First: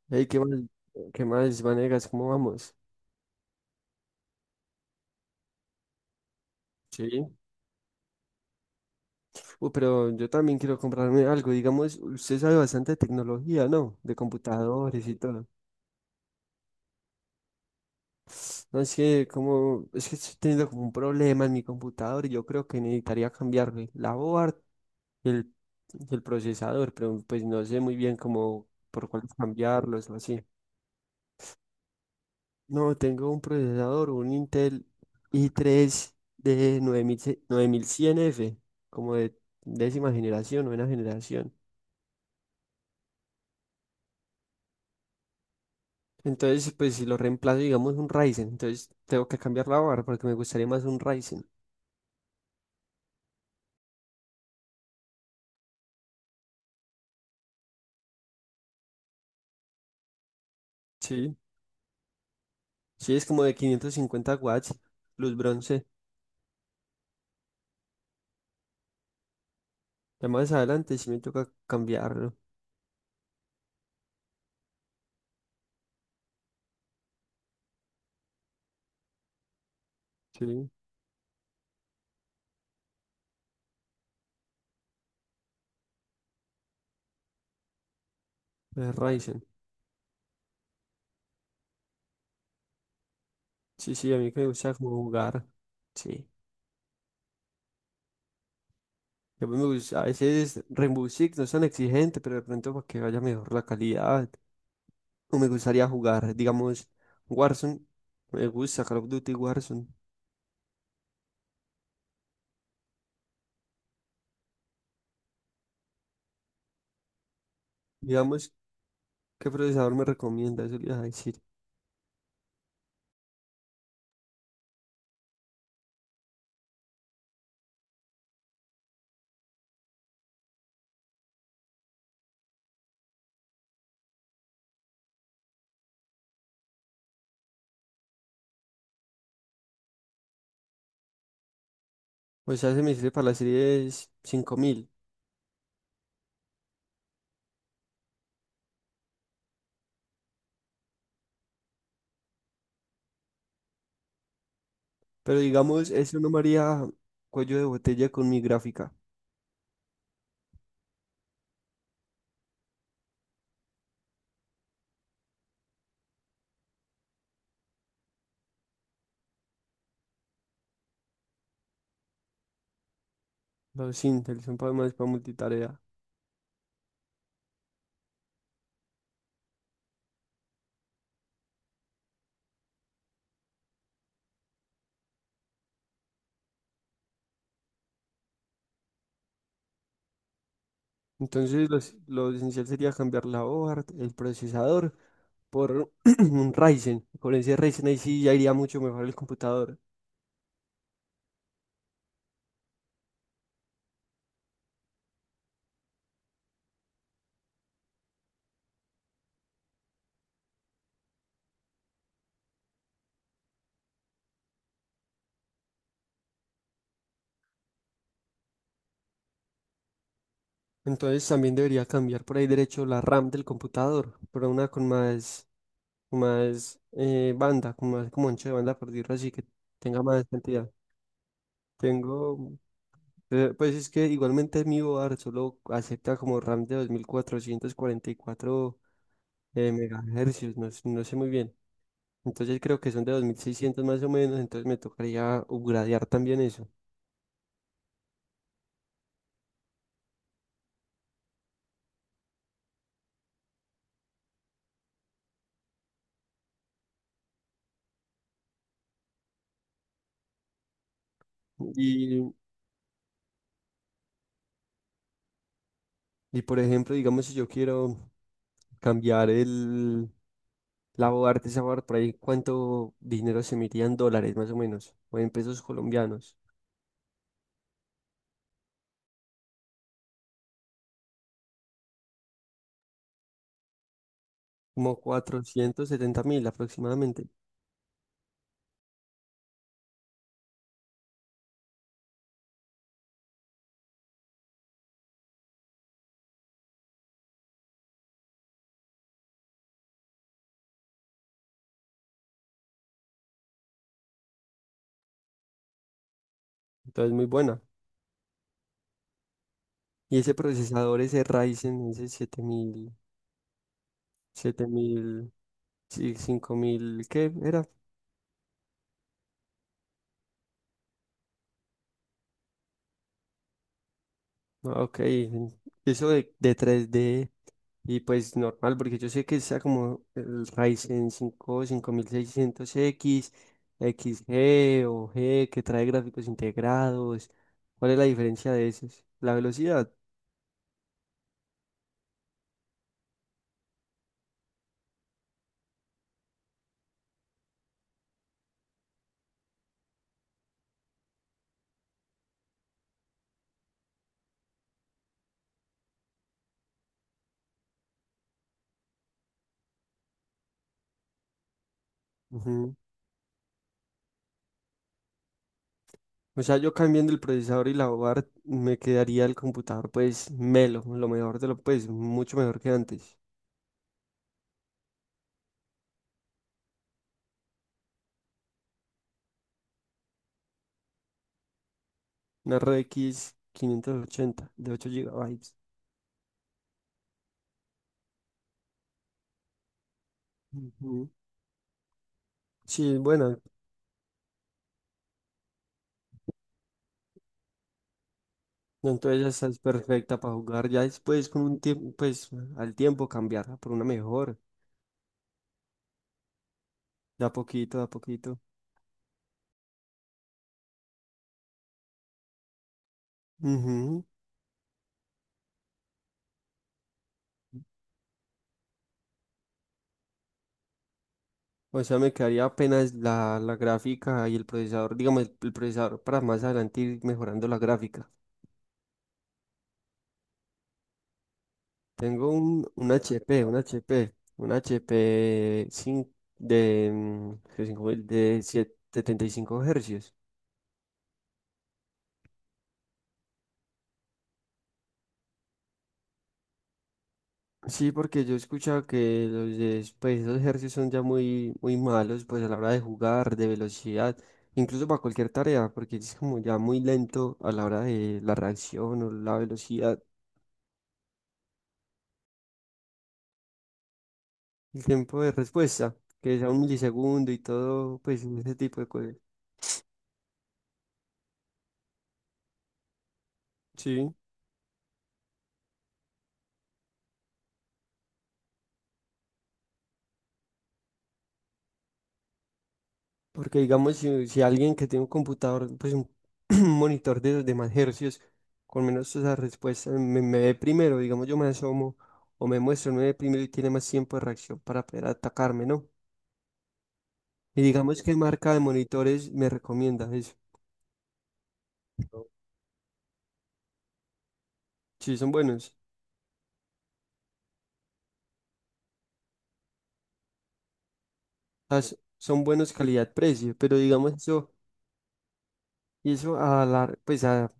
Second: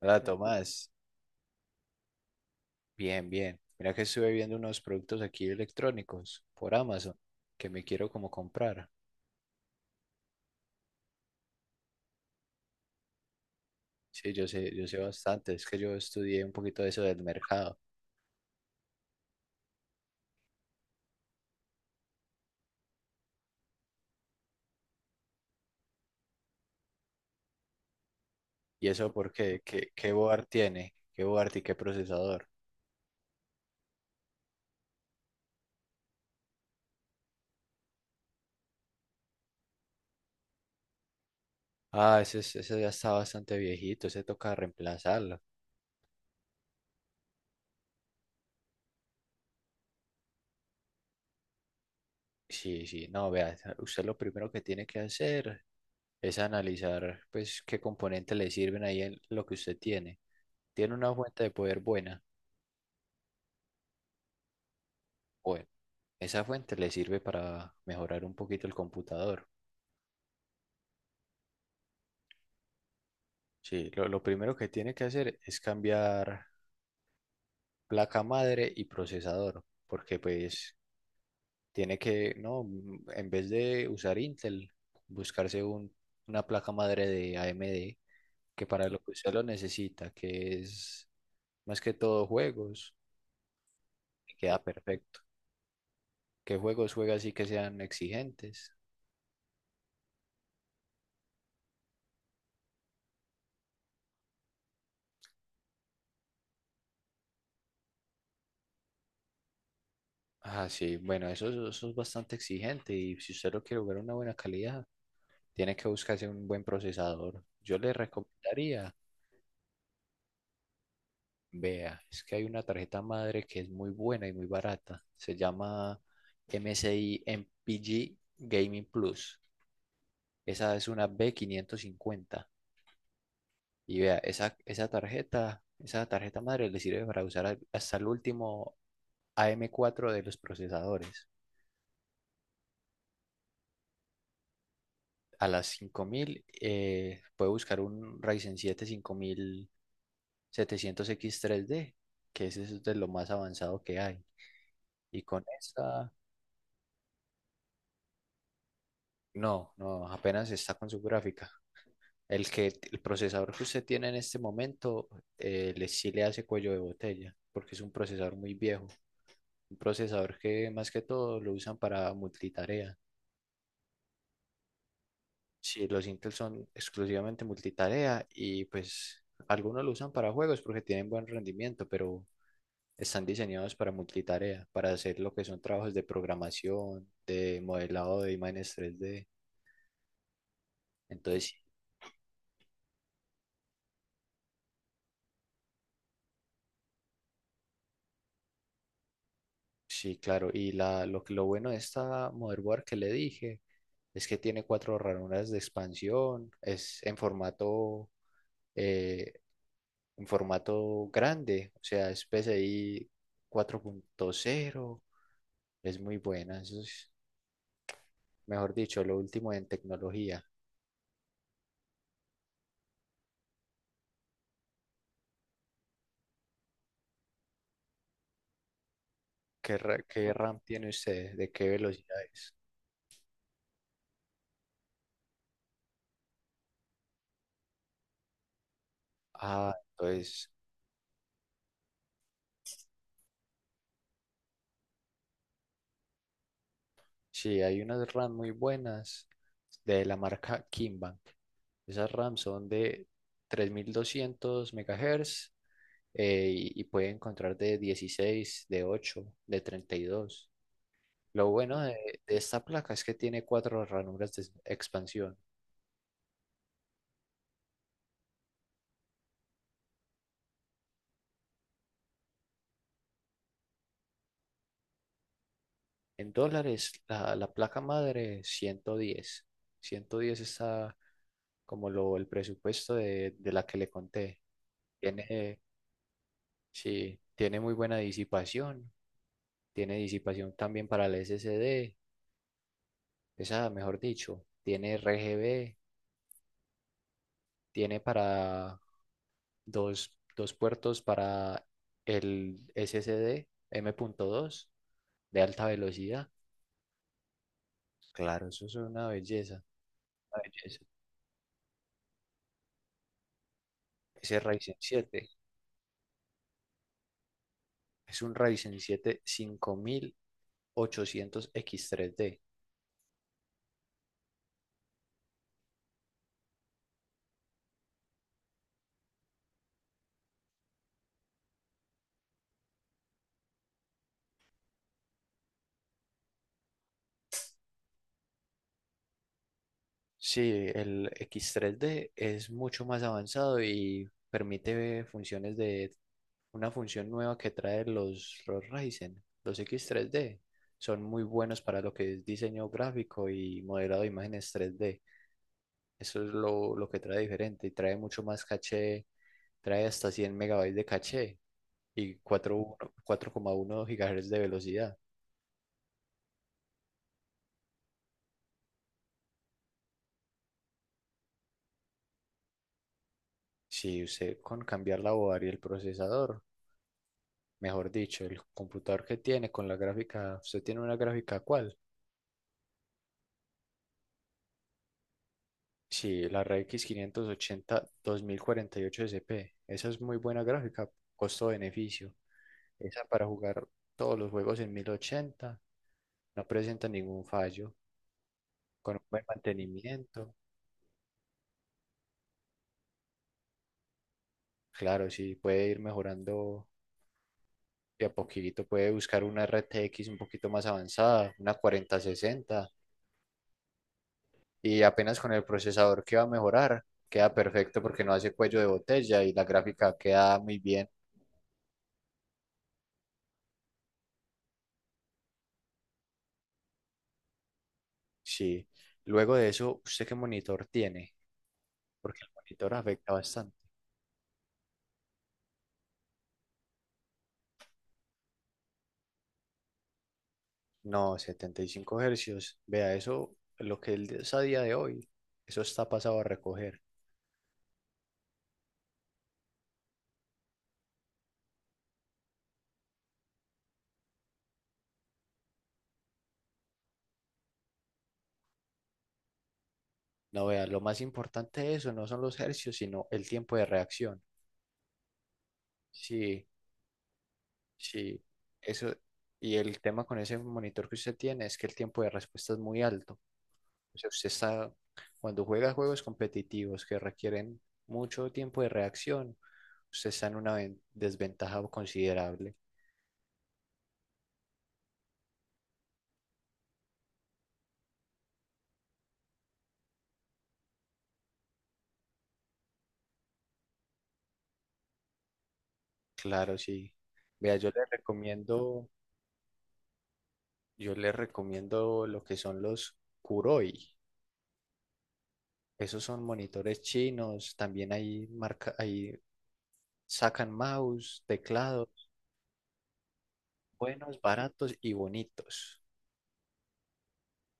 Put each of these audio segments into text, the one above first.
Hola Hey, ¿qué más? Tomás, ¿Qué más, Vanegas? ¿Cómo vamos? bien, bien. Mira que estuve viendo unos productos aquí electrónicos por Amazon Sí. que me quiero como comprar. Pero yo también quiero comprarme algo. Digamos, usted sabe bastante de tecnología, ¿no? De Sí, yo sé computadores y todo. bastante, es que yo estudié un poquito de eso del mercado. No, es que estoy teniendo como un problema en mi computador y yo creo que necesitaría cambiarle la board y el, y el procesador, pero pues no sé muy bien cómo ¿Y por eso cuál porque ¿Qué, cambiarlos o así. board tiene? ¿Qué board y qué procesador? No, tengo un procesador, un Intel i3 de nueve mil cien f, como de novena generación. Ah, ese, ese ya está bastante viejito, ese toca reemplazarlo. Entonces, pues si lo reemplazo, digamos, un Ryzen, entonces tengo que cambiar la barra porque me gustaría más un Ryzen. Sí, sí, no, vea, usted lo primero que tiene que hacer es analizar pues qué componentes le sirven ahí en lo que usted tiene. Tiene una Sí, fuente de poder buena. sí, es como de 550 watts, luz Bueno, bronce. esa fuente le sirve para mejorar un poquito el computador. Ya más adelante sí me toca cambiarlo. Sí, lo primero que tiene que hacer es cambiar placa madre y procesador, porque Sí, pues tiene que, no, en vez de usar Intel, buscarse una placa madre de AMD, que para es lo que usted lo Ryzen. necesita, que es más que todo juegos, Sí, sí, a mí y que me queda gusta como perfecto. jugar. Sí. ¿Qué juegos juega así que sean exigentes? A veces Rainbow Six no es tan exigente, pero de pronto para que vaya mejor la calidad. O me gustaría jugar, digamos, Warzone. Me gusta Call of Duty Warzone. Ah, sí, bueno, eso es bastante exigente y si usted lo quiere jugar a una buena calidad, tiene que buscarse un buen procesador. Yo le Digamos, recomendaría, ¿qué procesador me recomienda? Eso le iba a decir. vea, es que hay una tarjeta madre que es muy buena y muy barata. Se llama MSI MPG Gaming Plus. Esa es una B550. Y vea, esa tarjeta madre le sirve para usar hasta el último AM4 de los procesadores. O sea, se me sirve para la serie es cinco mil. A las 5000, puede buscar un Ryzen siete 5700 x tres d, que ese es de lo más avanzado que hay. Y Pero con digamos, esta, eso no me haría cuello de botella con mi gráfica. no, no, apenas está con su gráfica. El procesador que usted tiene en este momento, sí le hace cuello de botella, porque es un procesador muy viejo. Un procesador que más que todo lo usan para multitarea. Los Intel son para más para multitarea. Sí, los Intel son exclusivamente multitarea y pues algunos lo usan para juegos porque tienen buen rendimiento, pero están diseñados para multitarea, para hacer lo que son trabajos de programación, de modelado de imágenes 3D. Entonces Entonces, lo esencial sería cambiar la hoja, el procesador, por un Ryzen. Con ese Ryzen ahí sí ya iría mucho mejor el computador. Sí, claro. Y lo bueno de esta motherboard que le dije es que tiene cuatro ranuras de expansión, es eh, en formato grande, o sea, es P C I 4.0. Es muy buena, eso es, mejor dicho, lo último en tecnología. Entonces, también debería cambiar por ahí derecho la RAM del computador, por una con más, con más banda, con más como ancho de banda, por decirlo así, que ¿Qué, tenga más qué RAM cantidad. tiene usted? ¿De qué velocidad Tengo, es? Pues es que igualmente mi board solo acepta como RAM de 2444 Ah, entonces megahercios, no sé muy bien. Entonces creo que son de 2600 más o menos, entonces me tocaría upgradear también eso. sí, hay unas RAM muy buenas de la marca Kimbank. Esas RAM son de 3200 MHz y, puede encontrar de 16, de 8, de 32. Lo bueno Y, de esta placa es que tiene cuatro ranuras de expansión. y por ejemplo, digamos si yo quiero cambiar la board, de esa board por ahí, ¿cuánto dinero se me iría en dólares más o menos? O en pesos En colombianos. dólares, la placa madre 110, 110 está como el presupuesto de la que le conté. Como Tiene, 470 mil sí, aproximadamente. tiene muy buena disipación, tiene disipación también para el SSD, esa, mejor dicho, tiene RGB, tiene para dos puertos para el SSD dos de alta velocidad. Entonces, muy buena. Claro, eso es una belleza, Y ese una belleza. procesador, ese Ryzen, ese siete mil Ese siete Ryzen siete mil sí, cinco mil, ¿qué era? es un Ryzen siete 5800 x tres d. Ah, ok, eso de tres d, y pues normal, porque yo sé que está como el Ryzen cinco cinco mil seiscientos x, XG o G, que trae gráficos integrados. ¿Cuál es la diferencia de esos? La velocidad. Sí, el x tres d es mucho más avanzado y permite funciones de una función nueva que trae los Ryzen, los X3D. Son muy buenos para lo que es diseño gráfico y modelado de imágenes 3D. Eso es lo que trae diferente y trae mucho más caché, trae hasta 100 megabytes de caché y 4 4,1 gigahertz de velocidad. O sea, yo cambiando el procesador y la board me quedaría el computador pues melo, lo mejor de mucho mejor que antes. Si usted con cambiar la board y el procesador, mejor dicho, el computador que tiene con la gráfica, usted tiene una gráfica, ¿cuál? Una RX 580 de 8 gigabytes. Sí, la RX 580 2048 SP. Esa es muy buena gráfica, Ujú. costo-beneficio. Sí, Esa para bueno, jugar todos los juegos en 1080, no presenta ningún fallo. Con un entonces buen ya está, es perfecta para mantenimiento. jugar. Ya después con un tiempo, pues al tiempo cambiarla por una mejor, Claro, sí, puede ir mejorando de a poquito, de a de a poquito. poquito. Puede buscar una RTX un poquito más avanzada, una 4060, Ujú. y apenas con el procesador que va a mejorar, queda perfecto porque no hace cuello de botella y la gráfica queda muy bien. O sea, me quedaría apenas la gráfica y el procesador, digamos, el procesador, para más adelante ir mejorando la gráfica. Sí. Luego de eso, ¿usted qué monitor tiene? Porque el Tengo monitor un afecta HP, bastante. Un HP de, mm, que cinco mil- de siete- 75 hercios. No, 75 hercios. Vea, eso, lo que él es a día de hoy, eso está pasado a recoger. Sí, porque yo he escuchado que pues, esos hercios son ya muy malos, pues a la hora de jugar, de velocidad, incluso para cualquier tarea, porque es como ya muy lento a la hora de la reacción o la velocidad, No, vea, lo más importante de eso no son los hercios, sino el tiempo de reacción. el tiempo de respuesta, que Sí, sea un milisegundo y todo, sí. pues ese tipo de Eso, cosas. y el tema con ese monitor que usted tiene es que el tiempo de respuesta es muy alto. O sea, Sí. usted está, cuando juega juegos competitivos que requieren mucho tiempo de reacción, usted está en una desventaja considerable. Porque digamos, si alguien que tiene un computador, pues un, monitor de los demás hercios, con menos esas respuestas me ve primero, digamos, yo me asomo o me muestro, me ve primero y tiene más tiempo de reacción para poder atacarme, ¿no? Claro, sí. Vea, Y digamos, ¿qué marca de monitores me recomienda eso? yo le recomiendo lo que son los Kuroi. Sí, son buenos. Esos son monitores chinos, también hay marca, hay sacan mouse, Ah, teclados, son buenos calidad-precio, pero digamos buenos, eso, baratos y bonitos. y eso a la, pues a,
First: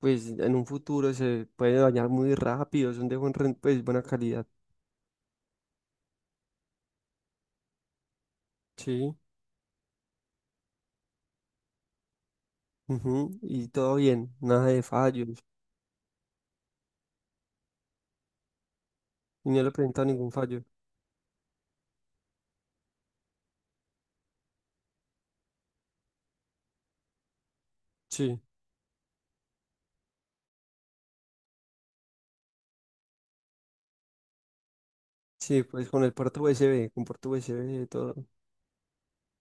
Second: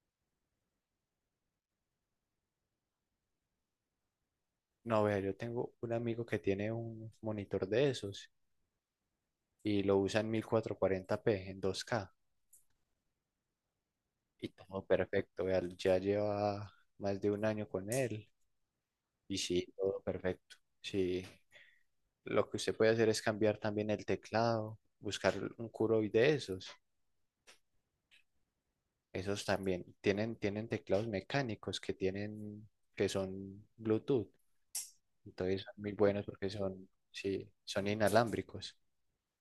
pues en un futuro se puede dañar muy rápido, son de pues buena calidad. No, vea, yo tengo un amigo que tiene un monitor de esos Sí. y lo usa en 1440p en 2K. Ujú, y todo bien, Y nada todo de fallos. perfecto, vea, ya lleva más de un año con él y Y no sí, le he todo presentado ningún perfecto. fallo. Sí, lo que usted puede hacer es cambiar también el teclado, buscar un Kuroi de esos. Sí, Esos también tienen teclados mecánicos que tienen, que son Bluetooth. Entonces sí, son pues muy con el buenos puerto porque son, USB, con puerto sí, USB, son todo. inalámbricos.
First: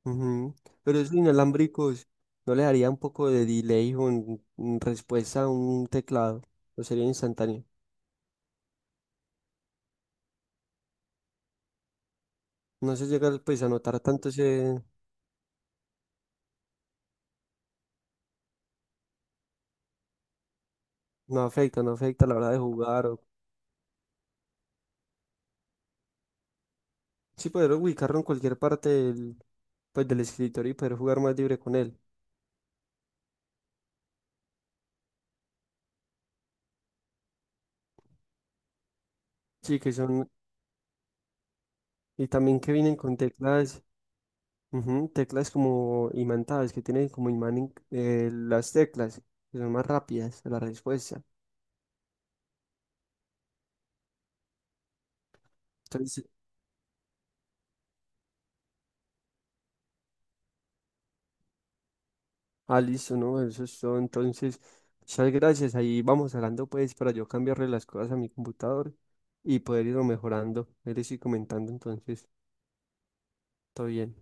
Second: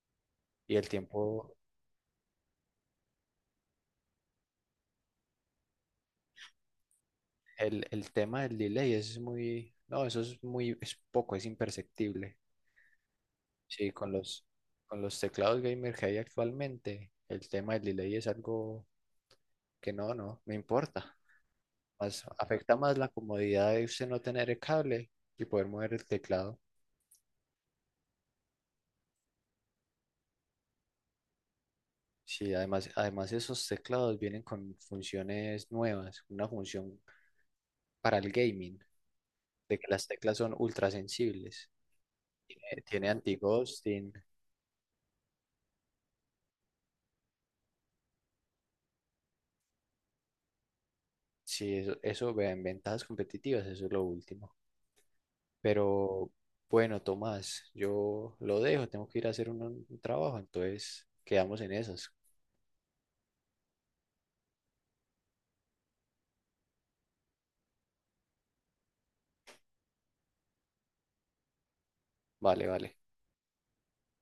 Ujú. Y el Pero esos tiempo, inalámbricos, ¿no le daría un poco de delay en respuesta a un teclado? ¿O sería instantáneo? El tema del delay es muy, no, eso es muy, es poco, es imperceptible. No se llega pues a Sí, notar tanto ese... con los teclados gamer que hay actualmente, el tema del delay es algo que no, no, no importa. No afecta, no Más, afecta a la hora de afecta más jugar. la O... comodidad de usted no tener el cable y poder mover el teclado. Sí, poder ubicarlo en cualquier parte del, pues, del escritorio y poder jugar más libre con él. Sí, además, además esos teclados vienen con funciones nuevas, una función para el gaming, de Sí, que que las son... teclas son ultra sensibles. Y también que Eh, vienen tiene con teclas. anti-ghosting, Ujú, teclas como imantadas, que tienen como imán las teclas, que son más rápidas la respuesta. sí, eso vean, ventajas competitivas, eso es lo último. Entonces, Pero bueno, Tomás, yo lo dejo, tengo que ir a hacer un trabajo, entonces quedamos en esas. ah, listo, ¿no? Eso es todo. Entonces, muchas gracias. Ahí vamos hablando, pues, para yo cambiarle las cosas a mi computador y poder irlo mejorando. Él estoy comentando, entonces, Vale, vale. todo bien.